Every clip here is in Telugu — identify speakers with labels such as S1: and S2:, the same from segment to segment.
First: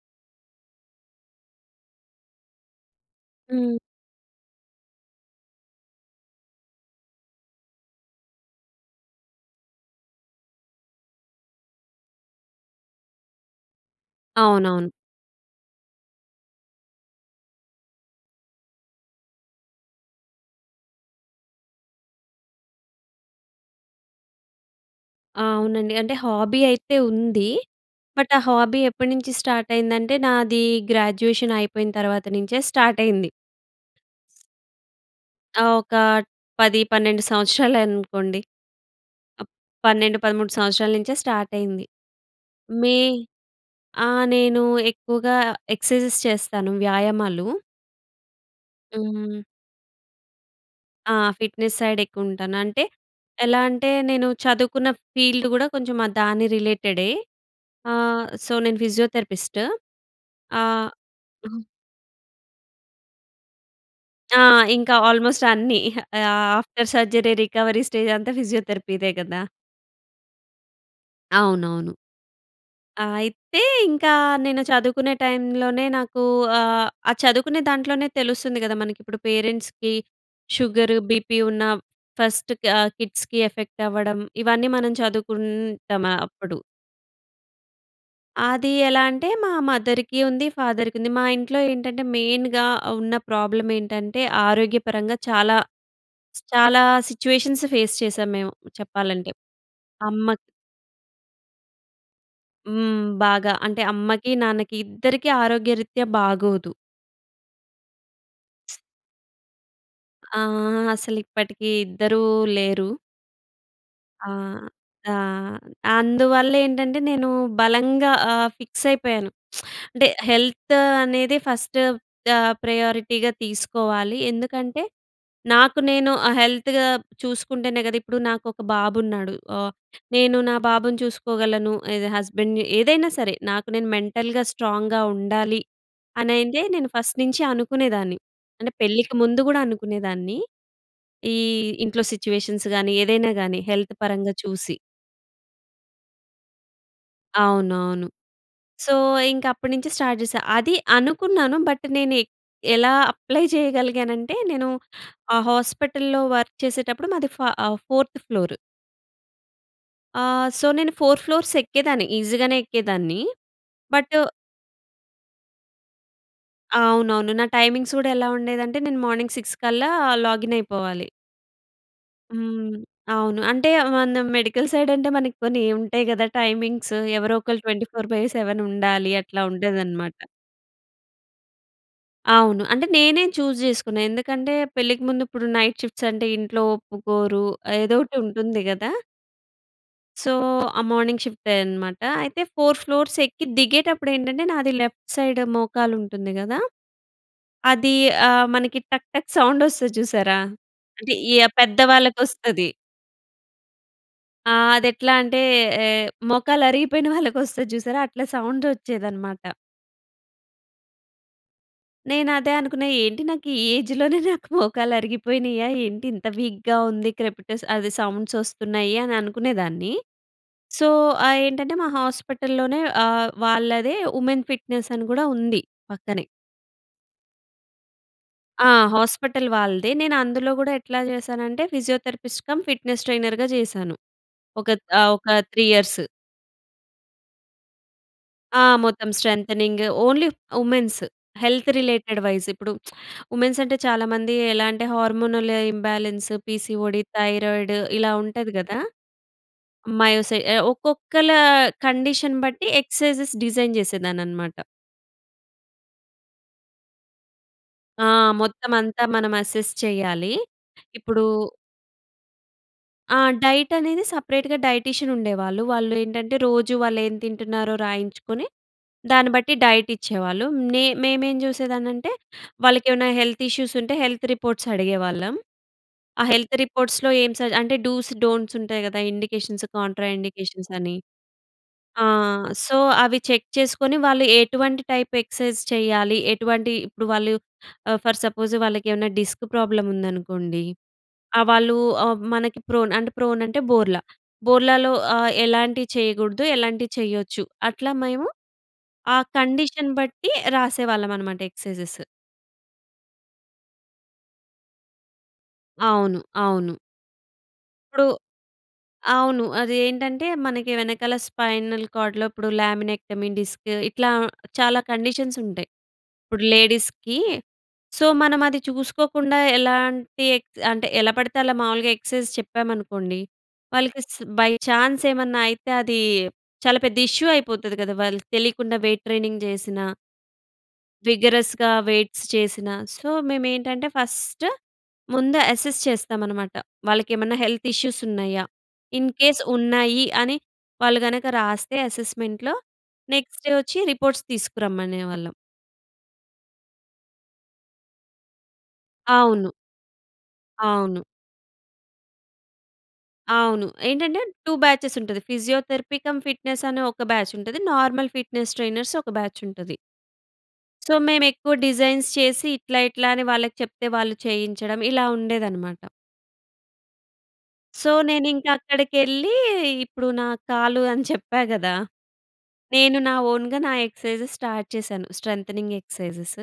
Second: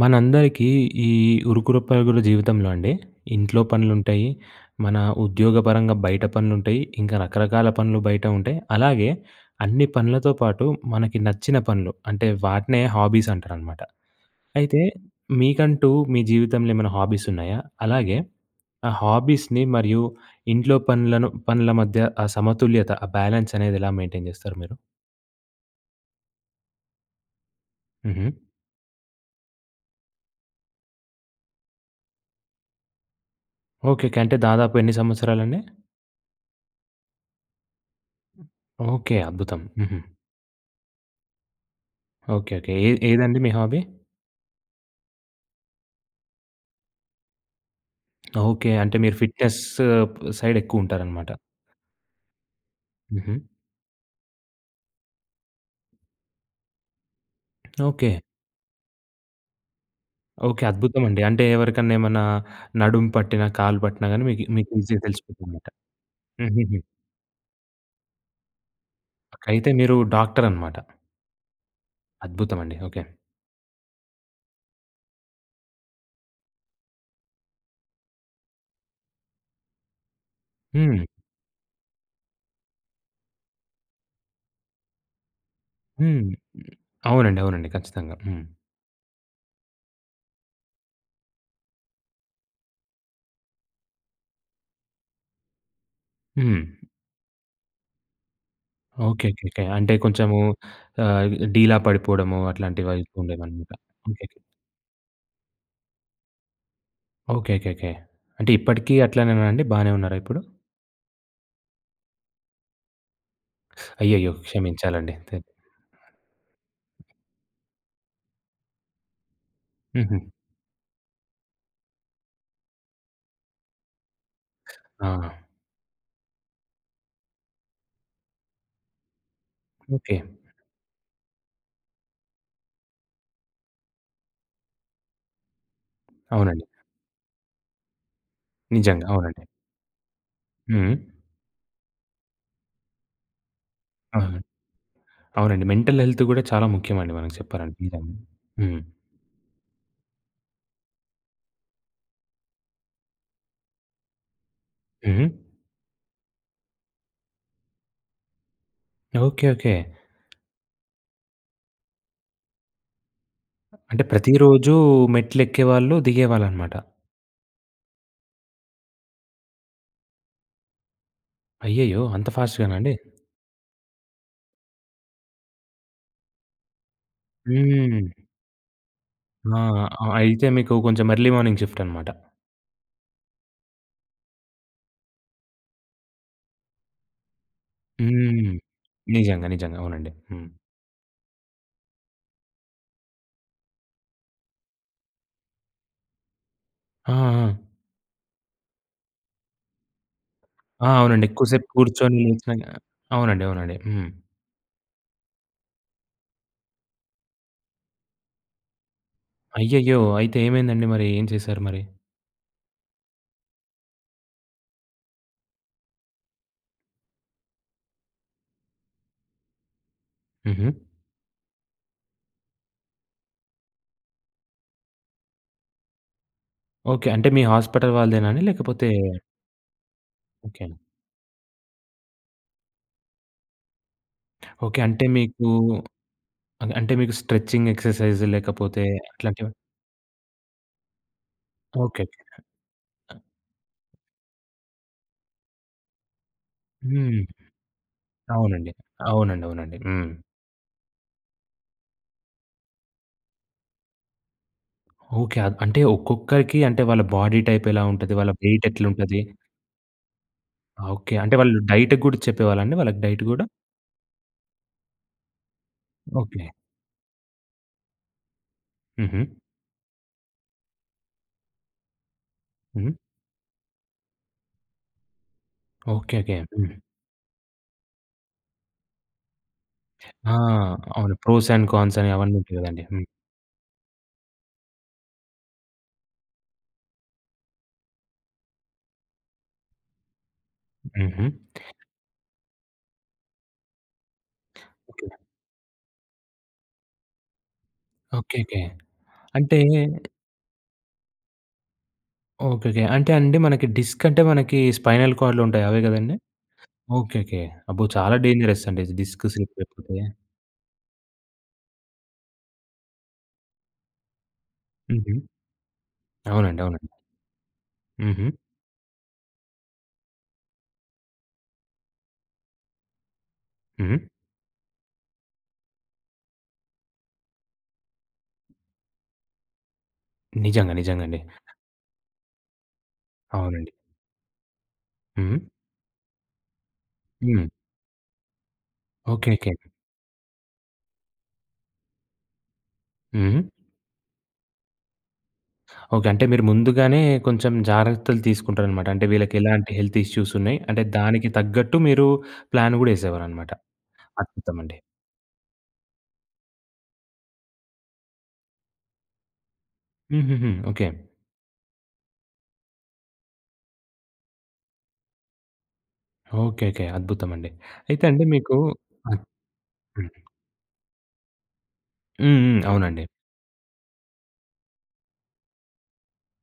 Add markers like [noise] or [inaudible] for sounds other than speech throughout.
S1: మనందరికీ ఈ ఉరుకుల పరుగుల జీవితంలో అండి, ఇంట్లో
S2: హ్మ్.
S1: పనులుంటయి, మన ఉద్యోగపరంగా బయట పనులుంటయి, ఇంకా రకరకాల పనులు బయట ఉంటాయి. అలాగే, అన్ని పనులతో పాటు మనకి నచ్చిన పనులు అంటే, వాటినే హాబీసంటారనమాట. అయితే,
S2: అవునవును.
S1: మీకంటూ మీ జీవితంలో ఏమన్నా హాబీసున్నాయా? అలాగే, ఆ హాబీస్‍ని మరియు ఇంట్లో పనులను పనుల మధ్య ఆ సమతుల్యత, ఆ బ్యాలెన్సనేది ఎలా మెయింటెయిన్ జేస్తారు మీరు?
S2: అవునండి. అంటే హాబీ అయితే ఉంది, బట్
S1: హుహు.
S2: ఆ హాబీ ఎప్పడినించి స్టార్టయిందంటే, నాదీ గ్రాడ్యుయేషన్ అయిపోయిన తర్వాత నించే స్టార్టయింది.
S1: ఓకెకె. అంటే, దాదాపు ఎన్ని సంవత్సరాలండి?
S2: ఆహ్, ఒకా 10, 12 సంవత్సరాలనుకోండి.
S1: ఓకే.
S2: అప్
S1: అద్భుతం. హుహు.
S2: 12, 13 సంవత్సరాల నించే స్టార్టయింది.
S1: ఓకె. ఓకె. ఏ
S2: మే
S1: ఏదండి మీ హాబీ?
S2: ఆ! నేనూ ఎక్కువగా ఎక్సైజెస్ చేస్తాను, వ్యాయామాలు.
S1: ఓకే. అంటే మీరు
S2: హ్మ్.
S1: ఫిట్నెస్సు ప్
S2: ఆ!
S1: సైడెక్కువుంటారనమాట.
S2: ఫిట్‍నెస్ సైడెక్కువుంటాను. అంటే,
S1: హుహు.
S2: ఎలా అంటే నేను చదువుకున్న ఫీల్డ్ గూడా కొంచెం ఆహ్, దాని రిలేటెడే.
S1: ఓకే.
S2: ఆహ్, సో, నేను ఫిజియోథెరపిస్టు.
S1: ఓకే.
S2: ఆహ్,
S1: అద్భుతమండి. అంటే,
S2: హ్మ్.
S1: ఎవరికన్నా ఎమన్నా నడుము పట్టిన, కాలు పట్టినా గానీ
S2: ఆ!
S1: మీకు, మీకు
S2: ఇంకా
S1: ఈజీగా
S2: ఆల్మోస్ట్
S1: తెలిసిపోతుందిమాట.
S2: అన్నీ. ఇహ ఆహ్,
S1: హుహుహు.
S2: ఆఫ్టర్ సర్జరీ రికవరీ స్టేజంతా ఫిజియోథెరపీదే గదా!
S1: ఓకే. అయితే, మీరూ డాక్టరనమాట.
S2: అవునవును.
S1: అద్భుతమండి. ఓకే.
S2: ఆహ్, అయితే, ఇంకా నేను చదువుకునే టైం లోనే నాకూ ఆహ్, ఆ చదువుకునే దాంట్లోనే తెలుస్తుంది గదా! మనకిప్పుడు పేరెంట్స్‌కి, షుగరు,
S1: హ్మ్.
S2: బీపీ ఉన్నా, ఫస్ట్ కా ఆహ్, కిడ్స్‌కి ఎఫెక్టవ్వడం. ఇవన్నీ మనం
S1: హ్మ్.
S2: చదువుకుంటామాప్పుడు.
S1: అవునండి. అవునండి. ఖచ్చితంగా. హ్మ్.
S2: అది ఎలా అంటే, మా మదర్‌కి ఉంది, ఫాదర్‌కుంది. మా ఇంట్లో ఏంటంటే, మెయిన్‌గా ఉన్న ప్రాబ్లమేంటంటే, ఆరోగ్యపరంగా చాలా,
S1: హ్మ్.
S2: చాలా సిచ్యువేషన్స్ ఫేస్ చేశాం మేము చెప్పాలంటే.
S1: ఓకేకే. అంటే,
S2: అమ్మ
S1: కొంచము ఆహ్, డీలా పడిపోడము అట్లాంటివై
S2: హ్మ్. బాగా.
S1: ఉండేదనమాట.
S2: అంటే, అమ్మకి,
S1: ఓకేకే.
S2: నాన్నకి ఇద్దరికి ఆరోగ్యరిత్యా బాగోదు.
S1: ఓకేకే. అంటే, ఇప్పటికీ అట్లానేనా అండి? బానే ఉన్నారా ఇప్పుడు?
S2: ఆహ్, అసలిప్పటికీ ఇద్దరూ లేరు.
S1: [sucks teeth]
S2: ఆ!
S1: అయ్యయ్యో! క్షమించాలండి
S2: ఆ!
S1: తే
S2: అందువల్లేంటంటే, నేను బలంగా ఆహ్, ఫిక్సయిపోయాను. [smacks lips] అంటే,
S1: హుహు.
S2: హెల్త్ అనేది ఫస్టు ఆహ్, ప్రయారిటీగా తీసుకోవాలి. ఎందుకంటే,
S1: ఆ!
S2: నాకు నేను ఆహ్, హెల్త్‌గా చూసుకుంటేనే గద. ఇప్పుడు నాకొక బాబున్నాడు. ఆహ్,
S1: ఓకే.
S2: నేను నా బాబుని చూసుకోగలను, ఇదే హస్బెండ్‌ని, ఏదైనా సరే. నాకు నేను మెంటల్‌గా స్ట్రాంగ్‌గా ఉండాలి అనయితే,
S1: అవునండి.
S2: నేను ఫస్ట్ నించి అనుకునేదాన్ని. అంటే,
S1: నిజంగా.
S2: పెళ్ళికి ముందు
S1: అవునండి.
S2: గూడా అనుకునేదాన్ని.
S1: హ్మ్.
S2: ఈ ఇంట్లో సిచ్యువేషన్స్ గానీ, ఏదైనా గానీ, హెల్త్
S1: ఆ!
S2: పరంగా చూసి.
S1: అవునండి. మెంటల్ హెల్త్ గూడా, చాలా ముఖ్యమండి మనకి చెప్పాలంటే, నిజం.
S2: అవునవును.
S1: హ్మ్.
S2: సో, ఇంకప్పుడు నించి, స్టార్ట్ జేశా. అది అనుకున్నాను, బట్, నేనె ఎలా అప్లై చెయ్యగలిగానంటే, నేను
S1: హుహు.
S2: ఆ హాస్పటల్‌లో వర్క్ చేసేటప్పుడు, మాది ఫా ఆహ్, ఫోర్త్ ఫ్లోర్.
S1: ఓకె. ఓకె.
S2: ఆహ్, సో, నేను 4 ఫ్లోర్స్ ఎక్కేదాన్ని. ఈజీగానే ఎక్కేదాన్ని.
S1: అంటే
S2: బటు
S1: ప్రతి రోజు మెట్లు ఎక్కేవాళ్ళు, దిగేవాళ్ళు అన్నమాట.
S2: అవునవును. నా టైమింగ్స్ కూడా ఎలా ఉండేదంటే, నేను మార్నింగ్ 6 కల్లా లాగిన్ అయిపోవాలి.
S1: అయ్యయ్యో! అంత
S2: హ్మ్.
S1: ఫాస్ట్‌గానండి?
S2: అవును. అంటే మన మెడికల్ సైడ్ అంటే, మనకి కొన్ని ఉంటాయి కదా! టైమింగ్స్ ఎవరో ఒకళ్ళు ట్వెంటీఫోర్
S1: హ్మ్.
S2: బై సెవెన్ ఉండాలి. అట్లా
S1: ఆ! అ
S2: ఉండేదన్నమాట.
S1: అయితే మీకు కొంచెం ఎర్లీ మార్నింగ్ షిఫ్ట్ అనమాట.
S2: అవును. అంటే నేనే చూజ్ చేసుకున్నా. ఎందుకంటే, పెళ్ళికి ముందు ఇప్పుడు నైట్ షిఫ్ట్స్ అంటే ఇంట్లో ఒప్పుకోరు, ఏదో
S1: హ్మ్.
S2: ఒకటుంటుంది కదా!
S1: నిజంగా, నిజంగా. అవునండి.
S2: సో,
S1: హ్మ్.
S2: ఆ మార్నింగ్ షిఫ్టే అనమాట. అయితే, 4 ఫ్లోర్స్ ఎక్కి దిగేటప్పుడు ఏంటంటే, నాది లెఫ్ట్ సైడ్ మోకాలుంటుంది కదా!
S1: ఆ! ఆ!
S2: అది ఆహ్, మనకి టక్, టక్ సౌండ్ ఒస్తది చూసారా?
S1: ఆ!
S2: అంటే,
S1: అవునండి.
S2: ఈ
S1: ఎక్కువసేపు కూర్చొని, నిల్చొని
S2: పెద్దవాళ్ళకొస్తది.
S1: అవునండి, అవునండి. హ్మ్.
S2: ఆహ్, అది ఎట్లా అంటే, ఏ మోకాలు అరిగిపోయిన వాళ్ళకి వస్తాది చూసారా? అట్లా సౌండ్ ఒచ్చేదనమాట.
S1: అయ్యయ్యో! అయితే ఏమైందండి మరి? ఏం చేశారు మరి?
S2: నేను అదే అనుకున్నా. ఏంటి నాకు ఈ ఏజ్‌ లోనే నాకు మోకాళ్ళు అరిగిపోయినాయా, ఏంటి ఇంత వీక్‌గా ఉంది, క్రెపిటస్ అదే సౌండ్స్ ఒస్తున్నాయి అని అనుకునేదాన్ని.
S1: హుహు.
S2: సో, ఆహ్, ఏంటంటే, మా హాస్పిటల్‌లోనే ఆహ్, వాళ్ళదే వుమెన్ ఫిట్నెస్ అని కూడా ఉంది పక్కనే.
S1: ఓకే. అంటే, మీ హాస్పిటల్ వాళ్ళదేనాండి
S2: ఆ!
S1: లేకపోతే
S2: హాస్పిటల్ వాళ్ళదే. నేను అందులో గూడా
S1: ఓకే.
S2: ఎట్లా జేశానంటే, ఫిజియోథెరపిస్ట్ కమ్, ఫిట్నెస్ ట్రైనర్‌గా జేశాను.
S1: ఓకే.
S2: ఒకట్
S1: అంటే
S2: ఆహ్, ఒక
S1: మీకు
S2: 3 ఇయర్స్.
S1: ఆహ్, అంటే మీకు స్ట్రెచింగ్ ఎక్సర్‌సైజ్
S2: ఆ!
S1: లేకపోతే,
S2: మొత్తం
S1: అట్లాంటివా?
S2: Strengthening, only women's. Health related
S1: okay.
S2: వైస్ ఇప్పుడు [smacks lips] వుమెన్స్ అంటే, చాలా మంది ఎలా అంటే హార్మోనల్ ఇంబాలెన్స్, పి‌సి‌‌ఓ‌డి,
S1: హ్మ్.
S2: థైరాయిడ్ ఇలా ఉంటది
S1: అవునండీ.
S2: గదా!
S1: అవునండీ. అవునండీ. హ్మ్.
S2: మయోసై ఆహ్, ఒక్కొక్కల కండిషన్ బట్టి ఎక్సైజ్‌స్ డిజైన్ చేసేదాన్నన్నమాట.
S1: ఓకే. ఆద్ అంటే ఒక్కొక్కరికి అంటే, వాళ్ళ బాడీ టైప్ ఎలా
S2: ఆ!
S1: ఉంటది, వాళ్ళ వెయిట్
S2: మొత్తమంతా
S1: ఎట్లుంటది?
S2: మనం అసెస్ చేయాలి.
S1: ఆ! ఓకే.
S2: ఇప్పుడు
S1: అంటే వాళ్ళు డైట్‌కి గూడ చెప్పేవాళ్ళండి? వాళ్ళకి
S2: ఆ!
S1: డైట్ గూడా.
S2: డైట్ అనేది సపరేట్‌గా డైటీషియన్ ఉండేవాళ్ళు. వాళ్ళు ఏంటంటే,
S1: ఓకే.
S2: రోజు వాళ్ళు ఏం తింటున్నారో రాయించుకొని,
S1: హుహు.
S2: దాన్ని బట్టి డైట్ ఇచ్చేవాళ్ళు. నే మేమేం చూసేదాన్నంటే, వాళ్ళకి
S1: హ్మ్.
S2: ఏమన్నా హెల్త్ ఇష్యూస్ ఉంటే, హెల్త్ రిపోర్ట్స్ అడిగేవాళ్ళం. ఆ
S1: ఓకే‌కే.
S2: హెల్త్
S1: హ్మ్.
S2: రిపోర్ట్స్‌లో ఏం సజ అంటే డూస్, డోంట్స్ ఉంటాయి గదా! ఇండికేషన్స్, కాంట్రా
S1: ఆ!
S2: ఇండికేషన్స్ అని.
S1: అవును. ప్రోస్ అండ్ కాన్స్
S2: ఆ!
S1: అని అవన్నీ ఉంటాయి
S2: సో,
S1: గదండీ! హ్మ్.
S2: అవి చెక్ చేసుకొని వాళ్ళు ఎటువంటి టైప్ ఎక్సైజ్ చేయాలి. ఎటువంటి ఇప్పుడు వాళ్ళు ఆహ్, ఫర్ సపోజ్ వాళ్ళకి ఏమన్నా డిస్క్ ప్రాబ్లమ్ ఉందనుకోండి.
S1: హుహు.
S2: ఆ! వాళ్ళు ఆహ్, మనకి ప్రోన్ అంటే ప్రోన్ అంటే, బోర్ల. బోర్లాలో
S1: ఓకే‌.
S2: ఆహ్, ఎలాంటివి చేయగూడదు ఎలాంటివి చేయొచ్చు. అట్లా మేము
S1: ఓకే‌కే.
S2: ఆ
S1: అంటే
S2: కండిషన్ బట్టి రాసేవాళ్ళమన్నమాట ఎక్సైజెస్.
S1: ఓకేకే. అంటే అండి, మనకి డిస్క్ అంటే, మనకి స్పైనల్ కార్డ్‌లో ఉంటాయి అవే కదండీ?
S2: అవును. అవును.
S1: ఓకేకే. అబ్బో!
S2: ఇప్పుడు
S1: చాలా డేంజరస్ అండి డిస్క్
S2: అవును. అది
S1: స్లిపయిపోతే.
S2: ఏంటంటే, మనకి వెనకాల స్పైనల్ కార్డ్‌లో ఇప్పుడు ల్యామినెక్టమీ డిస్కు ఇట్లా చాలా
S1: హుహు.
S2: కండిషన్స్ ఉంటయి. ఇప్పుడు
S1: అవునండి. అవునండి.
S2: లేడీస్‌కి. సో,
S1: హుహు.
S2: మనమది చూసుకోకుండా ఎలాంటి ఎక్ అంటే ఎలా పడితే అలా మావూలుగా ఎక్ససైజ్ చెప్పామనుకోండి,
S1: హుహు.
S2: వాళ్ళకి స్ బై ఛాన్స్ ఏమన్నా అయితే, అది చాలా పెద్ద ఇష్యూ అయిపోతది గదా! వాళ్ళకి తెలియకుండా వెయిట్ ట్రైనింగ్ చేసినా
S1: నిజంగా, నిజంగండి.
S2: విగరస్‌గా వెయిట్స్ చేసినా సో,
S1: అవునండి.
S2: మేమేంటంటే, ఫస్టు ముందు
S1: హుహు.
S2: అసెస్ చేస్తామనమాట. వాళ్ళకి ఏమన్నా
S1: హ్మ్.
S2: హెల్త్ ఇష్యూస్ ఉన్నాయా? ఇన్‌కేస్
S1: ఓకేకే.
S2: ఉన్నాయి అని వాళ్ళు గనక రాస్తే, అసెస్మెంట్‌లో నెక్స్టు
S1: హుహు.
S2: వొచ్చి రిపోర్ట్స్ తీసుకురమ్మనేవాళ్ళం.
S1: ఓకే. అంటే మీరు ముందుగానే కొంచెం జాగ్రత్తలు తీసుకుంటారనమాట. అంటే, వీళ్ళకి
S2: అవును.
S1: ఎలాంటి హెల్త్ ఇష్యూస్ ఉన్నాయి, అంటే
S2: అవును.
S1: దానికి తగ్గట్టు మీరు ప్లాన్ గూడా ఏసేవారనమాట.
S2: అవును. ఏంటంటే 2
S1: అద్భుతమండి.
S2: బ్యాచెసుంటది. ఫిజియోథెరపీ కమ్ ఫిట్నెస్ అనే ఒక బ్యాచుంటది. నార్మల్ ఫిట్నెస్ ట్రైనర్స్ ఒక బ్యాచుంటది.
S1: హుహుహు. ఓకే.
S2: సో, మేమెక్కువ డిజైన్స్ చేసి ఇట్లా, ఇట్లా అని వాళ్ళకి చెప్తే వాళ్ళు చేయించడం ఇలా ఉండేదనమాట.
S1: ఓకెకె. అద్భుతమండి.
S2: సో
S1: అయితే అండి
S2: నేనింక
S1: మీకు హ్మ్.
S2: అక్కడికెళ్ళి ఇప్పుడు
S1: హ్మ్.
S2: నా కాలు అని చెప్పా గదా!
S1: హ్మ్. హ్మ్.
S2: నేను
S1: అవునండి.
S2: నా ఓన్‌గా నా ఎక్సర్‌సైజెస్ స్టార్ట్ చేశాను. Strengthening exercises.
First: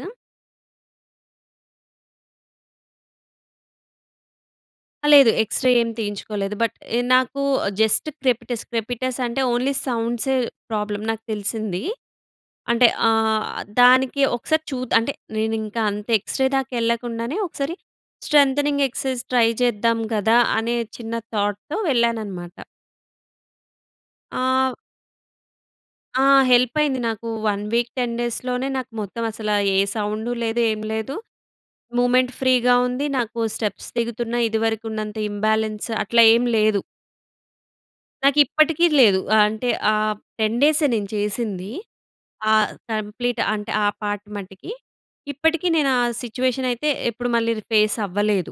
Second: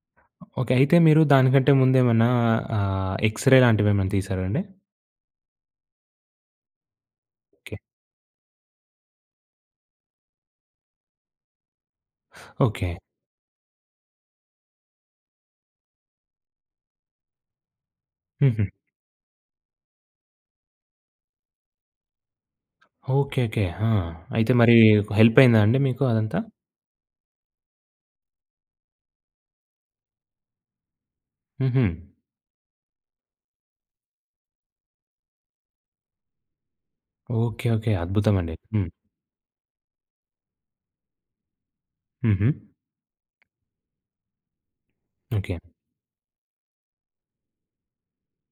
S1: ఓకె. అయితే మీరు దానికంటే ముందేమన్నా ఆహ్, ఎక్స్‌రే లాంటివేమన్నా తీశారా అండి?
S2: ఆ! లేదు ఎక్స్‌రే ఏం తీయించుకోలేదు. బట్ ఇ నాకు
S1: ఓకే.
S2: Just crepitus. క్రెపిటస్ అంటే ఓన్లీ సౌండ్సే ప్రాబ్లమ్ నాకు తెలిసింది.
S1: [sucks teeth]
S2: అంటే
S1: ఓకె.
S2: ఆహ్, దానికి ఒకసారి చూద్ అంటే నేనింక అంత ఎక్స్‌రే దాకా వెళ్ళకుండానే ఒకసారి
S1: హుహు.
S2: స్ట్రెంతెనింగ్ ఎక్సర్‌సైజెస్ ట్రై చేద్దాం గదా! అనే చిన్న థాట్‌తో వెళ్ళాననమాట.
S1: ఓకెకె. ఆ! అయితే మరి
S2: ఆహ్
S1: ఒక హెల్ప్ అయిందా అండి మీకు
S2: ఆ!
S1: అదంతా?
S2: హెల్ప్ అయింది నాకు 1 వీక్ 10 డేస్‌లోనే నాకు మొత్తం అసల ఏ సౌండు లేదు ఏం లేదు.
S1: హుహు.
S2: మూమెంట్ ఫ్రీగా ఉంది. నాకు స్టెప్స్ దిగుతున్న ఇదివరకు ఉన్నంత ఇంబాలెన్స్ అట్లా ఏమి లేదు.
S1: ఓకె. ఓకె. అద్భుతమండి.
S2: నాకిప్పటికి
S1: హ్మ్.
S2: లేదు. అంటే ఆహ్, 10 డేసే నేను చేసింది.
S1: హుహు.
S2: ఆహ్, కంప్లీట్ అంటే ఆ పార్ట్ మటికి.
S1: ఓకె.
S2: ఇప్పటికి నేను ఆ సిట్యుయేషన్ అయితే ఎప్పుడు మళ్ళీ ర్ ఫేస్ అవ్వలేదు.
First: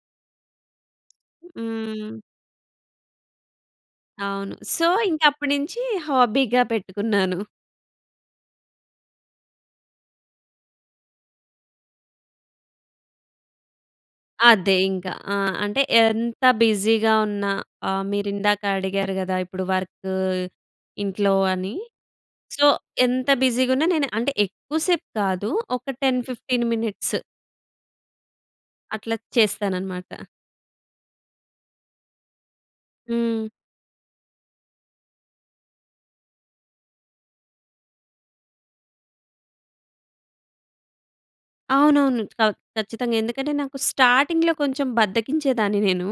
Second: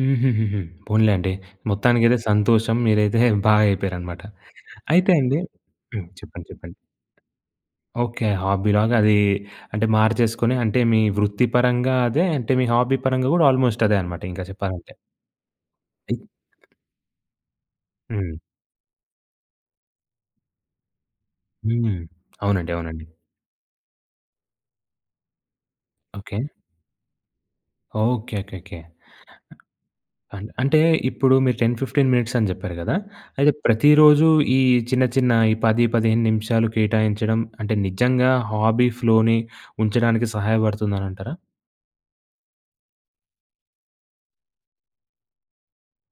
S1: హుహుహుహు. పోనిలేండి మొత్తానికైతే
S2: హ్మ్.
S1: సంతోషం మీరైతే [chuckles] బాగా అయిపోయారనమాట.
S2: అవును సో
S1: అయితే
S2: ఇంక
S1: అండి
S2: అప్పడినుంచి
S1: హ్మ్. చెప్పండి.
S2: హాబీగా
S1: చెప్పండి.
S2: పెట్టుకున్నాను.
S1: ఓకె. హాబీలాగా అది అంటే మార్చేసుకొని అంటే మీ వృత్తి పరంగా అదే అంటే మీ హాబీ పరంగా గూడా ఆల్మోస్ట్ అదే అన్నమాట. ఇంకా
S2: అదే
S1: చెప్పాలంటే.
S2: ఇంకా. ఆ! అంటే
S1: ఇ
S2: ఎంత బిజీగా ఉన్నా ఆహ్,
S1: హ్మ్.
S2: మీరిందాక అడిగారు కదా! ఇప్పుడు వర్క్ ఇంట్లో అని
S1: హ్మ్.
S2: సో
S1: అవునండీ. అవునండీ.
S2: ఎంత బిజీగా ఉన్నా నేను అంటే ఎక్కువ సేపు కాదు ఒక ten
S1: okay.
S2: Fifteen minutes.
S1: Okay.
S2: అట్లా చేస్తాననమాట.
S1: అన్ అంటే, ఇప్పుడు మీరు 10, 15 మినిట్స్ అని చెప్పారు కదా!
S2: హ్మ్.
S1: అయితే ప్రతిరోజు ఈ చిన్న, చిన్న ఈ 10, 15 నిమిషాలు కేటాయించడం, అంటే నిజంగా హాబీ ఫ్లోని ఉంచడానికి సహాయపడుతుందని అంటారా?
S2: అవునవును, ఖ ఖచ్చితంగా ఎందుకంటే, నాకు స్టార్టింగ్‌లో కొంచెం బద్దకించేదాన్ని నేను.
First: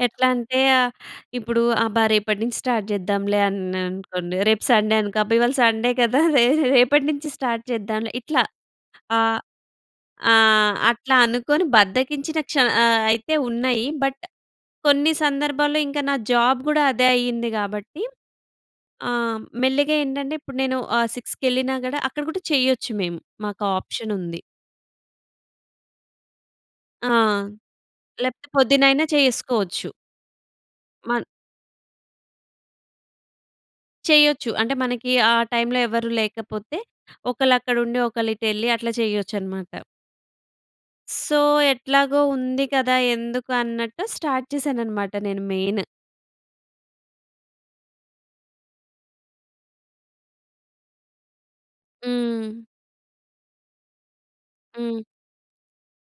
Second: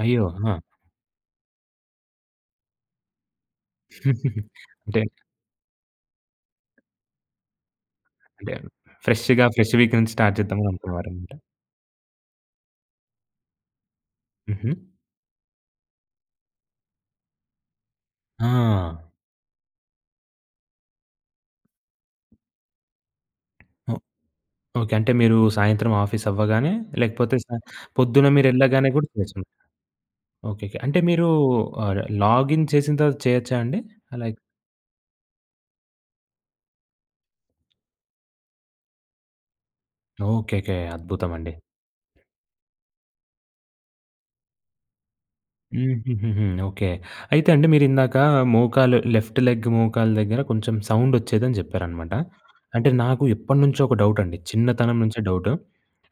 S1: అయ్యో!
S2: ఎట్లా
S1: ఆ!
S2: అంటే ఆహ్, ఇప్పుడు అబ్బా! రేపటి నుంచి స్టార్ట్ చేద్దాంలే అన్నానుకోండి,
S1: [giggles]
S2: రేపు సండే
S1: అంటే
S2: అనుకో అబ్బా! ఇవాళ సండే కదా! రే రేపటి నుంచి స్టార్ట్ చేద్దాంలే ఇట్లా,
S1: అంటే,
S2: ఆ
S1: ఫ్రెష్‌గా, ఫ్రెష్ వీకేండ్
S2: ఆ!
S1: స్టార్ట్ చేద్దాం అని
S2: అట్లా
S1: అనుకునేవారన్నమాట.
S2: అనుకోని, బద్ధకించిన క్ష ఆహ్, అయితే ఉన్నాయి. బట్,
S1: హుహు.
S2: కొన్ని సందర్భాల్లో ఇంకా నా జాబ్ కూడా అదే అయ్యింది గాబట్టి.
S1: ఆ!
S2: ఆహ్, మెల్లిగా ఏంటంటే ఇప్పుడు నేను ఆహ్, 6కి కెళ్ళినా కూడా, అక్కడ కూడా చేయ్యొచ్చు మేము. మాకా
S1: ఓహ్!
S2: ఆప్షనుంది.
S1: ఓకే. అంటే మీరు సాయంత్రం ఆఫీస్ అవ్వగానే,
S2: ఆ!
S1: లేకపోతే సా పొద్దున మీరు
S2: లేకపోతే
S1: ఎళ్ళగానే
S2: పొద్దునైనా
S1: కూడా [unintelligible]
S2: చేసుకోవచ్చు.
S1: ఓకేకే. అంటే,
S2: మన్
S1: మీరు అర్ లాగిన్ చేసిన తర్వాత చేయొచ్చా అండి? ఆ లైక్
S2: చేయ్యొచ్చు. అంటే, మనకి ఆ టైంలో ఎవరు లేకపోతే, ఒకళ్ళు అక్కడ ఉండి, ఒకళ్ళు ఇటేళ్లి అట్లా చేయొచ్చన్నమాట.
S1: ఓకేకే.
S2: సో,
S1: అద్భుతమండి.
S2: ఎట్లాగో ఉంది కదా! ఎందుకు అన్నట్టు స్టార్ట్ చేశాననమాట నేను మెయిన్.
S1: హుహుహు. ఓకే, అయితే అండి మీరు ఇందాక, మోకాలు లెఫ్ట్ లెగ్ మోకాలు దగ్గర కొంచెం సౌండ్ ఒచ్చేదని చెప్పారనమాట.
S2: హ్మ్.
S1: అంటే, నాకు ఎప్పటినుంచో ఒక డౌట్ అండి. చిన్నతనం
S2: హ్మ్.
S1: నుంచే డౌటు.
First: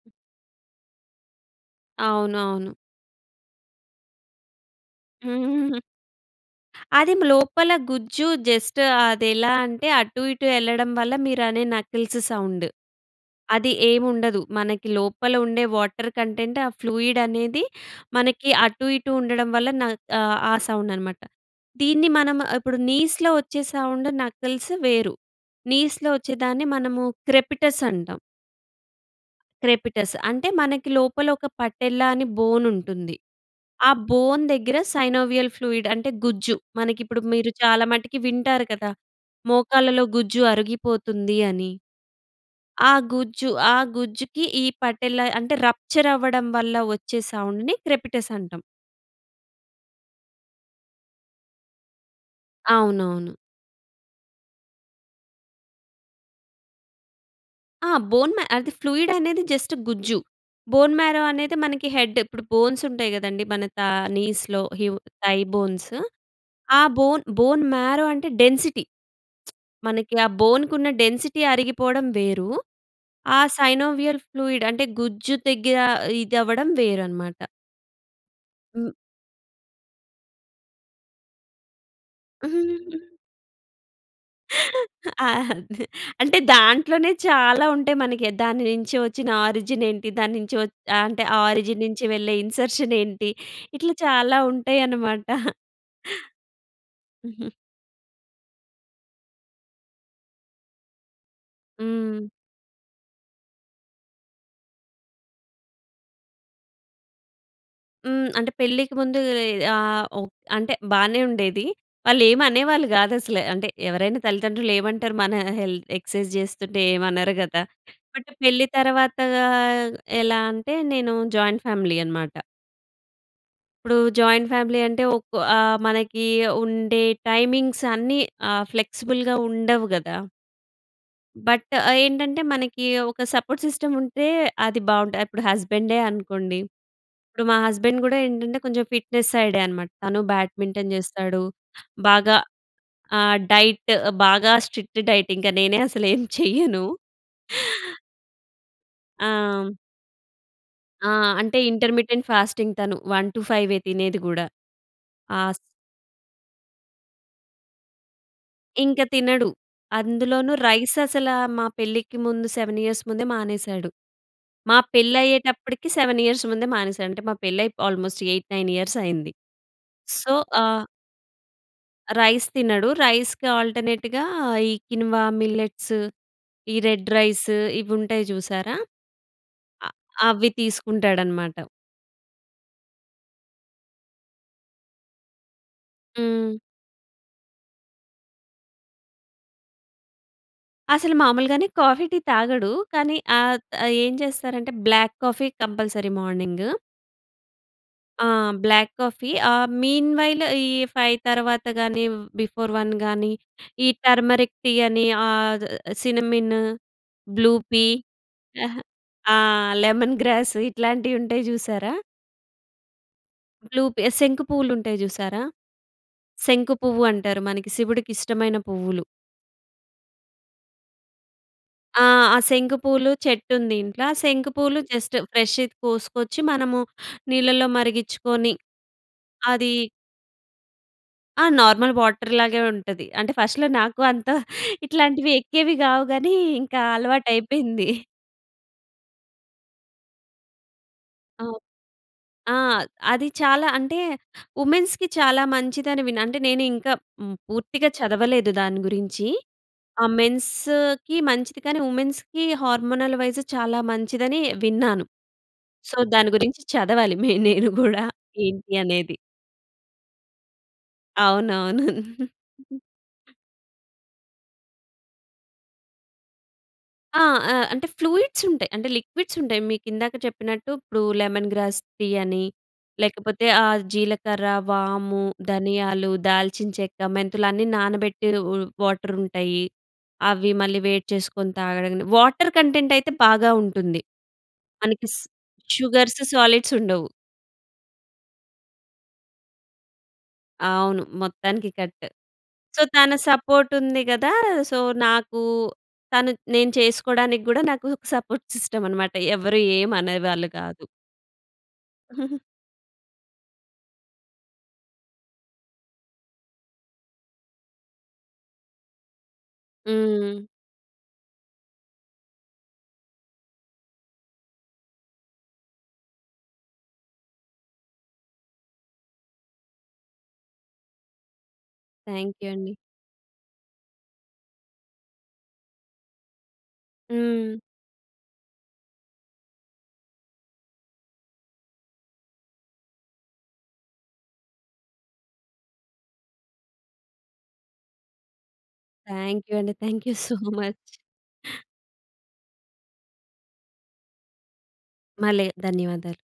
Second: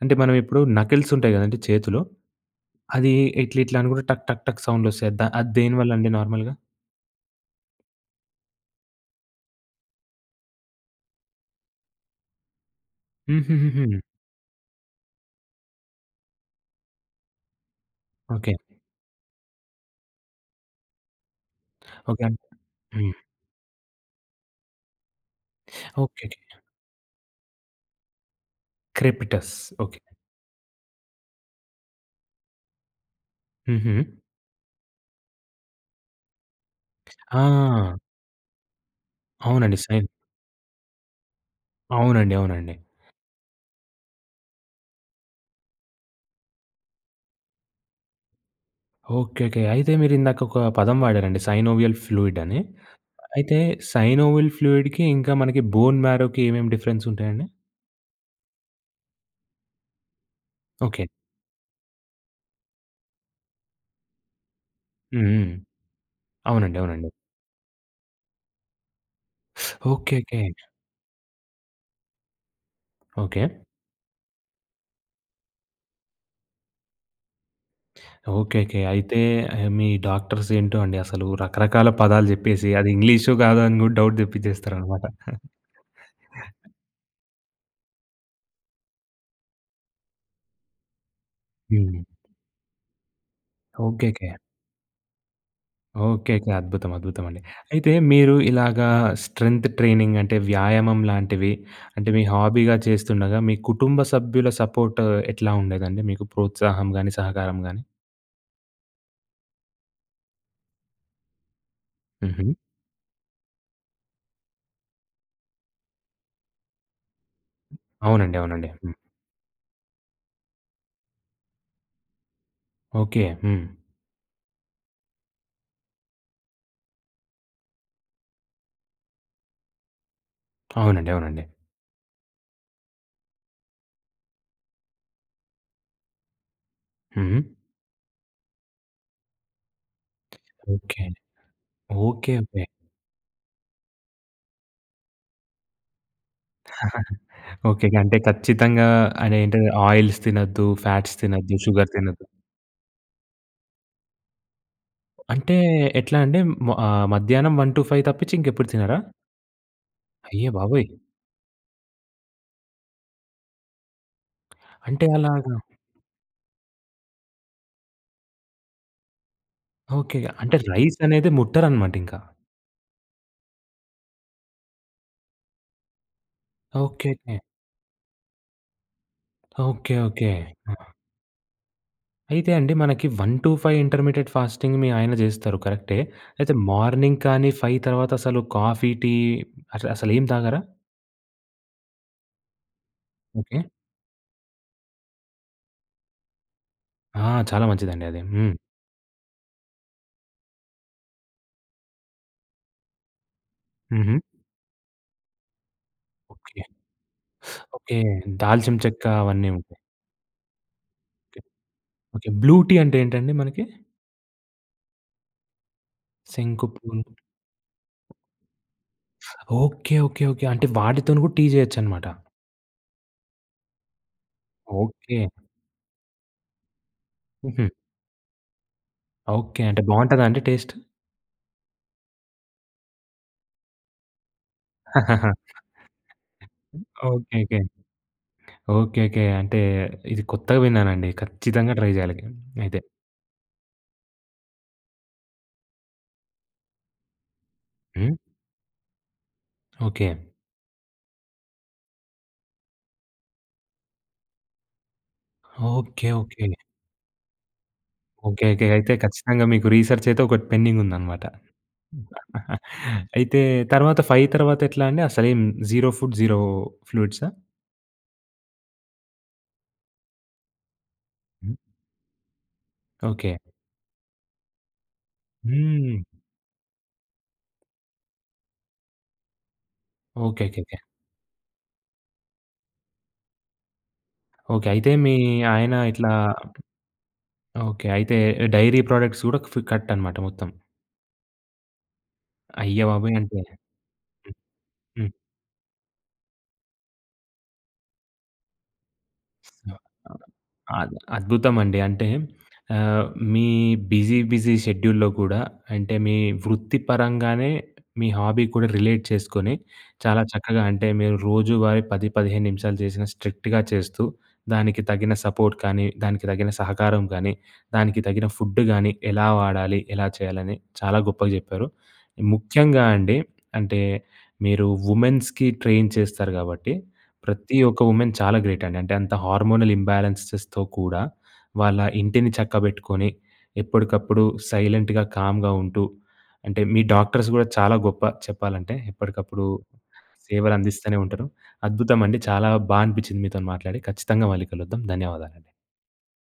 S1: అంటే, మనం ఇప్పుడు నకిల్స్ ఉంటాయి కదండీ! చేతులో
S2: అవునవును.
S1: అది ఇట్లా, ఇట్లా అనుకుంటే టక్, టక్, టక్ సౌండ్ వొస్తాయి అది ద
S2: హుహుహు.
S1: దేనివల్ల అండి నార్మల్‍గా?
S2: అదేమ లోపల గుజ్జు జస్ట్ అదెలా అంటే, అటు, ఇటు ఎళ్ళడం వల్ల మీరనే నకిల్స్ సౌండ్. అది
S1: హుహుహు.
S2: ఏమి ఉండదు. మనకి లోపల ఉండే వాటర్ కంటెంట్ ఆ ఫ్లూయిడ్ అనేది మనకి
S1: ఓకే.
S2: అటు, ఇటు ఉండడం వల్ల న ఆహ్, ఆ సౌండన్నమాట. దీన్ని
S1: ఓకే
S2: మనం
S1: అండి
S2: ఇప్పుడు
S1: హ్మ్.
S2: నీస్‌లో వచ్చే సౌండ్ నకిల్స్ వేరు.
S1: [sucks teeth]
S2: నీస్‌లో వచ్చే,
S1: ఓకేకే.
S2: దాన్ని మనము క్రెపీటస్ అంటాం.
S1: క్రెపిటస్. ఓకె.
S2: క్రెపిటస్ అంటే, మనకి లోపలొక పటెల్లా అని బోనుంటుంది. ఆ
S1: హుహు.
S2: బోన్ దగ్గిర సైనోవియల్ ఫ్లూయిడ్ అంటే గుజ్జు. మనకిప్పుడు మీరు చాలా
S1: ఆ!
S2: మటికి వింటారు కదా!
S1: అవునండి.
S2: మోకాళ్ళలో
S1: సైన్
S2: గుజ్జు అరిగిపోతుంది అని,
S1: అవునండి. అవునండి.
S2: ఆ గుజ్జు. ఆ గుజ్జుకి ఈ పటెల్లా అంటే, రప్చరవ్వడం వల్ల ఒచ్చే సౌండ్‌ని క్రెపిటసంటాం.
S1: ఓకె. ఓకె. అయితే, మీరిందాకొక పదం వాడారండి సైనోవియల్ ఫ్లూయిడ్ అని.
S2: అవునవును.
S1: అయితే, సైనోవియల్ ఫ్లూయిడ్‌కి ఇంకా మనకి బోన్ మ్యారోకి ఏమేం డిఫరెన్సుంటాయండి.
S2: ఆ! బోన్ మా అది ఫ్లూయిడనేది జస్ట్ గుజ్జు. Bone
S1: okay.
S2: మ్యారో అనేది మనకి హెడ్డ్. ఇప్పుడు బోన్సుంటయి గదండి, మన తా నీస్‌లో, హివ్
S1: హుహు.
S2: Thigh bones.
S1: అవునండి.
S2: ఆ
S1: అవునండి.
S2: బోన్ బోన్ మ్యారో అంటే డెన్సిటీ.
S1: [sucks teeth]
S2: [smacks lips] మనకి ఆ
S1: ఓకెకె.
S2: బోన్‌కున్న డెన్సిటీ అరిగిపోడం వేరు, ఆ
S1: ఓకే.
S2: సైనోవియల్ ఫ్లూయిడ్ అంటే, గుజ్జు దెగ్గిర ఇది అవ్వడం వేరనమాట.
S1: ఓకే. ఓకే.
S2: హ్మ్.
S1: అయితే, ఆహ్, మీ డాక్టర్సేంటో అండి అసలు, రకరకాల పదాలు జెప్పేసి అది
S2: [giggles]
S1: ఇంగ్లీషో, గాదో అని గూడా డౌట్ దెప్పిచ్చేస్తారనమాట.
S2: ఆ! అదే అంటే,
S1: [giggles]
S2: దాంట్లోనే చాలా ఉంటయి మనకె. దాని నించి ఒచ్చిన ఆరిజినేంటి, దాని నించి ఒ అంటే, ఆ ఆరిజిన్
S1: హ్మ్.
S2: నించి వెళ్ళే ఇన్సర్షనేంటి, ఇట్లా
S1: ఓకెకె.
S2: చాలా ఉంటాయనమాట. [chuckles]
S1: ఓకేకే. అద్భుతం. అద్భుతమండి.
S2: [giggles]
S1: అయితే, మీరు ఇలాగా స్ట్రెంథ్ ట్రైనింగ్ అంటే, వ్యాయామం లాంటివి అంటే, మీ
S2: హ్మ్.
S1: హాబీగా చేస్తుండగా, మీ కుటుంబ సభ్యుల సపోర్ట్ ఎట్లా ఉండేదండి, మీకు ప్రోత్సాహం గానీ, సహకారం గానీ?
S2: హ్మ్. అంటే, పెళ్ళికి ముందూ ఈ ఆహ్, ఒ అంటే, బానే ఉండేది.
S1: హుహు.
S2: వాళ్ళేమనేవాళ్ళు గాదసల. అంటే, ఎవరైనా తల్లితండ్రులేమంటారు, మనా హెల్ ఎక్సైజ్ జేస్తుంటే, ఏమనరు గదా! బట్
S1: అవునండి.
S2: పెళ్లి
S1: అవునండి. హ్మ్.
S2: తర్వాతా ఎలా అంటే, నేను జాయింట్ ఫ్యామిలీ అనమాట.
S1: ఓకే. హ్మ్.
S2: ఇప్పుడు జాయింట్ ఫ్యామిలీ అంటే, ఒక ఆహ్, మనకి ఉండే టైమింగ్స్ అన్నీ ఆహ్, ఫ్లెక్స్‌బుల్‌గా ఉండవు గదా!
S1: అవునండి. అవునండి.
S2: బట్, ఏంటంటే, మనకి ఒక సపోర్ట్ సిస్టమ్ ఉంటే, అది బావుంట ఇప్పుడు హస్బెండే అనుకోండి. ఇప్పుడు
S1: హుహు.
S2: మా హస్బెండ్ కూడా ఏంటంటే, కొంచెం ఫిట్‍నెస్ సైడే అనమాట. తను బ్యాడ్మింటన్
S1: ఓకే.
S2: చేస్తాడు.
S1: ఓకే.
S2: బాగా
S1: ఓకే.
S2: ఆహ్, డైట్ బాగా స్ట్రిక్ట్ డైట్ ఇంకా నేనే అసలు ఏమి చేయను.
S1: [chuckles] ఓకే. గంటే ఖచ్చితంగా, అది ఏంటది
S2: ఆ!
S1: ఆయిల్స్ తినొద్దు,
S2: ఆ!
S1: ఫ్యాట్స్ తినొద్దు,
S2: అంటే,
S1: షుగర్
S2: ఇంటర్మిటెంట్
S1: తినొద్దు.
S2: ఫాస్టింగ్ తను 1-5 తినేది కూడా.
S1: అంటే
S2: ఆస్
S1: ఎట్లా అంటే, మ ఆహ్, మధ్యాహ్నం 1-5 తప్పించి ఇంకెప్పుడు తినరా?
S2: ఇంక తినడు.
S1: అయ్య
S2: అందులోనూ
S1: బాబోయ్!
S2: రైస్ అసల, మా పెళ్ళికి ముందు 7 ఇయర్స్ ముందే మానేశాడు. మా
S1: అంటే,
S2: పెళ్లి
S1: అలాగా
S2: అయ్యేటప్పటికి, 7 ఇయర్స్ ముందే మానేసాడు. అంటే మా పెళ్ళిఅయి, ఆల్మోస్ట్ 8, 9 ఇయర్స్ అయింది.
S1: ఓకే.
S2: సో
S1: అంటే
S2: ఆహ్
S1: రైస్ అనేది ముట్టరనమాట ఇంకా.
S2: రైస్ తినడు. రైస్‌కి ఆల్టర్నేట్‌గా ఈ కిన్వా మిల్లెట్స్, ఈ రెడ్
S1: ఓకేకే.
S2: రైస్ ఇవి ఉంటాయి చూసారా, అ
S1: ఓకే. ఓకే.
S2: అవి
S1: ఆ!
S2: తీసుకుంటాడన్నమాట.
S1: అయితే అండి, మనకి 1-5 ఇంటర్మీడియట్ ఫాస్టింగ్ మీ ఆయన చేస్తారు కరెక్టే. అయితే
S2: హ్మ్.
S1: మార్నింగ్ కానీ, 5 తర్వాత అసలు కాఫీ, టీ అసల, అసల ఏం తాగరా?
S2: అసలు మామూలుగానే కాఫీ, టీ తాగడు. కానీ ఆత్
S1: ఓకే.
S2: ఆహ్, ఏం చేస్తారంటే, బ్లాక్ కాఫీ కంపల్సరీ మార్నింగు.
S1: ఆ! చాలా మంచిదండి అది.
S2: ఆ!
S1: హ్మ్.
S2: బ్లాక్ కాఫీ ఆహ్, మీన్ వైల్ ఈ 5 తర్వాత గాని బిఫోర్ 1 గాని, ఈ
S1: హుహు.
S2: టర్మరిక్ టీ అని ఆహ్, cinnamon,
S1: okay.
S2: Blue pea,
S1: okay దాల్చిన
S2: ఆహ్,
S1: చెక్క అవన్నీ ఉంటాయి.
S2: లెమన్ గ్రాస్ ఇట్లాంటివి
S1: ఓకే.
S2: ఉంటాయి జూసారా.
S1: ఓకే. బ్లూ టీ అంటే ఏంటండి? మనకి.
S2: బ్లూ పీ, శంకు పువ్వులు ఉంటాయి జూసారా.
S1: శంకు
S2: శంకు
S1: పూలు.
S2: పువ్వు అంటారు మనకి శివుడికి ఇష్టమైన పువ్వులు.
S1: ఓకే. ఓకే. ఓకే. అంటే వాటితోను గూడా టీ
S2: ఆ!
S1: జేయొచ్చన్నమాట.
S2: ఆ శంకు పూలు చెట్టు ఉంది ఇంట్ల శంకు పూలు జస్ట్
S1: ఓకె.
S2: ఫ్రెష్‌ది కోసుకొచ్చి మనము
S1: హుహు.
S2: నీళ్లలో మరిగించుకొని
S1: ఓకే
S2: అది
S1: అంటే, బావుంటదా అండి టేస్ట్?
S2: ఆ! నార్మల్ వాటర్ లాగే ఉంటది. అంటే ఫస్ట్‌లో నాకు అంత ఇట్లాంటివి
S1: [chuckles]
S2: ఎక్కేవి కావు కాని ఇంకా
S1: ఓకేకే.
S2: అలవాటయిపోయింది. [chuckles]
S1: ఓకేకే. అంటే ఇది కొత్తగా విన్నానండి.
S2: అవును.
S1: ఖచ్చితంగా ట్రై చేయాలి
S2: ఆ!
S1: అయితే.
S2: అది చాలా అంటే వుమెన్స్‌కి చాలా మంచిదని విన్నా. అంటే నేను ఇంకా హ్మ్, పూర్తిగా
S1: హ్మ్.
S2: చదవలేదు దాని గురించి. ఆ
S1: ఓకే.
S2: మెన్స్‌కి మంచిది కానీ, వుమెన్స్‌కి హార్మోనల్ వైస్ చాలా మంచిదని విన్నాను. So
S1: okay.
S2: దాని
S1: ఓకే.
S2: గురించి చదవాలి. మే నేను గూడా
S1: ఓకే. ఓకే.
S2: ఏంటి?
S1: అయితే
S2: అనేది.
S1: ఖచ్చితంగా మీకు రిసెర్చ్ అయితే ఒకటి పెండింగ్ ఉందన్నమాట.
S2: అవునవును.
S1: [laughs]
S2: [chuckles]
S1: అయితే తర్వాత 5 తర్వాత ఎట్లా అండి అసలేం జీరో ఫుడ్, జీరో
S2: ఆ!
S1: ఫ్లూయిడ్సా?
S2: ఆ! అంటే ఫ్లూయిడ్స్ ఉంటాయి. అంటే లిక్విడ్స్ ఉంటాయి. మీకు ఇందాక చెప్పినట్టు. ఇప్పుడు లెమన్
S1: హ్మ్.
S2: గ్రాస్ టీ అని,
S1: ఓకే.
S2: లేకపోతే ఆహ్, జీలకర్ర, వాము,
S1: హ్మ్.
S2: ధనియాలు, దాల్చిన చెక్క, మెంతులు అన్నీ నానబెట్టిరు వాటర్ ఉంటాయి, అవి
S1: ఓకేకేకే.
S2: మళ్ళీ వేడి చేసుకొని తాగడం. వాటర్ కంటెంట్ అయితే బాగా ఉంటుంది.
S1: ఓకే. అయితే
S2: మనకి
S1: మీ ఆయన ఇట్లా,
S2: షుగర్స్, సాలిడ్స్ ఉండవు.
S1: ఓకే. అయితే డైరీ ప్రోడక్ట్స్ గూడా ఫు కట్ అన్నమాట మొత్తం.
S2: అవును. మొత్తానికి కట్. సో
S1: అయ్యబాబోయ్!
S2: తన
S1: అంటే
S2: సపోర్ట్ ఉంది గదా! సో
S1: హ్మ్.
S2: నాకు తను నేను చేసుకోవడానికి గూడా నాకు సపోర్ట్ సిస్టమ్ అనమాట. ఎవరు ఏమి అనేవాళ్ళు గాదు.
S1: అద్ అద్భుతమండి. అంటే
S2: [giggles]
S1: ఆహ్, మీ బిజీ బిజీ షెడ్యూల్‌లో కూడా అంటే మీ వృత్తి పరంగానే మీ హాబీ కూడా రిలేట్ చేసుకొని చాలా
S2: హ్మ్.
S1: చక్కగా అంటే మీరు రోజువారీ 10, 15 నిమిషాలు చేసిన స్ట్రిక్ట్‌గా చేస్తూ దానికి తగిన సపోర్ట్ గానీ, దానికి తగిన సహకారం గానీ, దానికి తగిన ఫుడ్ గానీ, ఎలా వాడాలి, ఎలా చేయాలని చాలా గొప్పగా జెప్పారు.
S2: థాంక్ యూ అండి.
S1: ముఖ్యంగా అండి అంటే మీరు వుమెన్స్‌కి ట్రైన్ చేస్తారు గాబట్టి. ప్రతి
S2: హ్మ్.
S1: ఒక్క వుమెన్ చాలా గ్రేట్ అండి. అంటే అంత హార్మోనల్ ఇంబ్యాలెన్సెస్‍తో కూడా వాళ్ళ ఇంటిని చక్కబెట్టుకొని ఎప్పడకప్పుడు సైలెంట్‌గా, కామ్‌గా ఉంటూ, అంటే మీ డాక్టర్స్ గూడా చాలా గొప్ప చెప్పాలంటే
S2: థ్యాంక్
S1: ఎప్పడకప్పుడు
S2: యూ అండి. Thank you so much.
S1: సేవలందిస్తనే ఉంటారు. అద్భుతమండి. చాలా బా అనిపించింది మీతో మాట్లాడి. ఖచ్చితంగా మళ్ళీ కలుద్దాం.
S2: మళ్ళీ
S1: ధన్యవాదాలండి.
S2: ధన్యవాదాలు.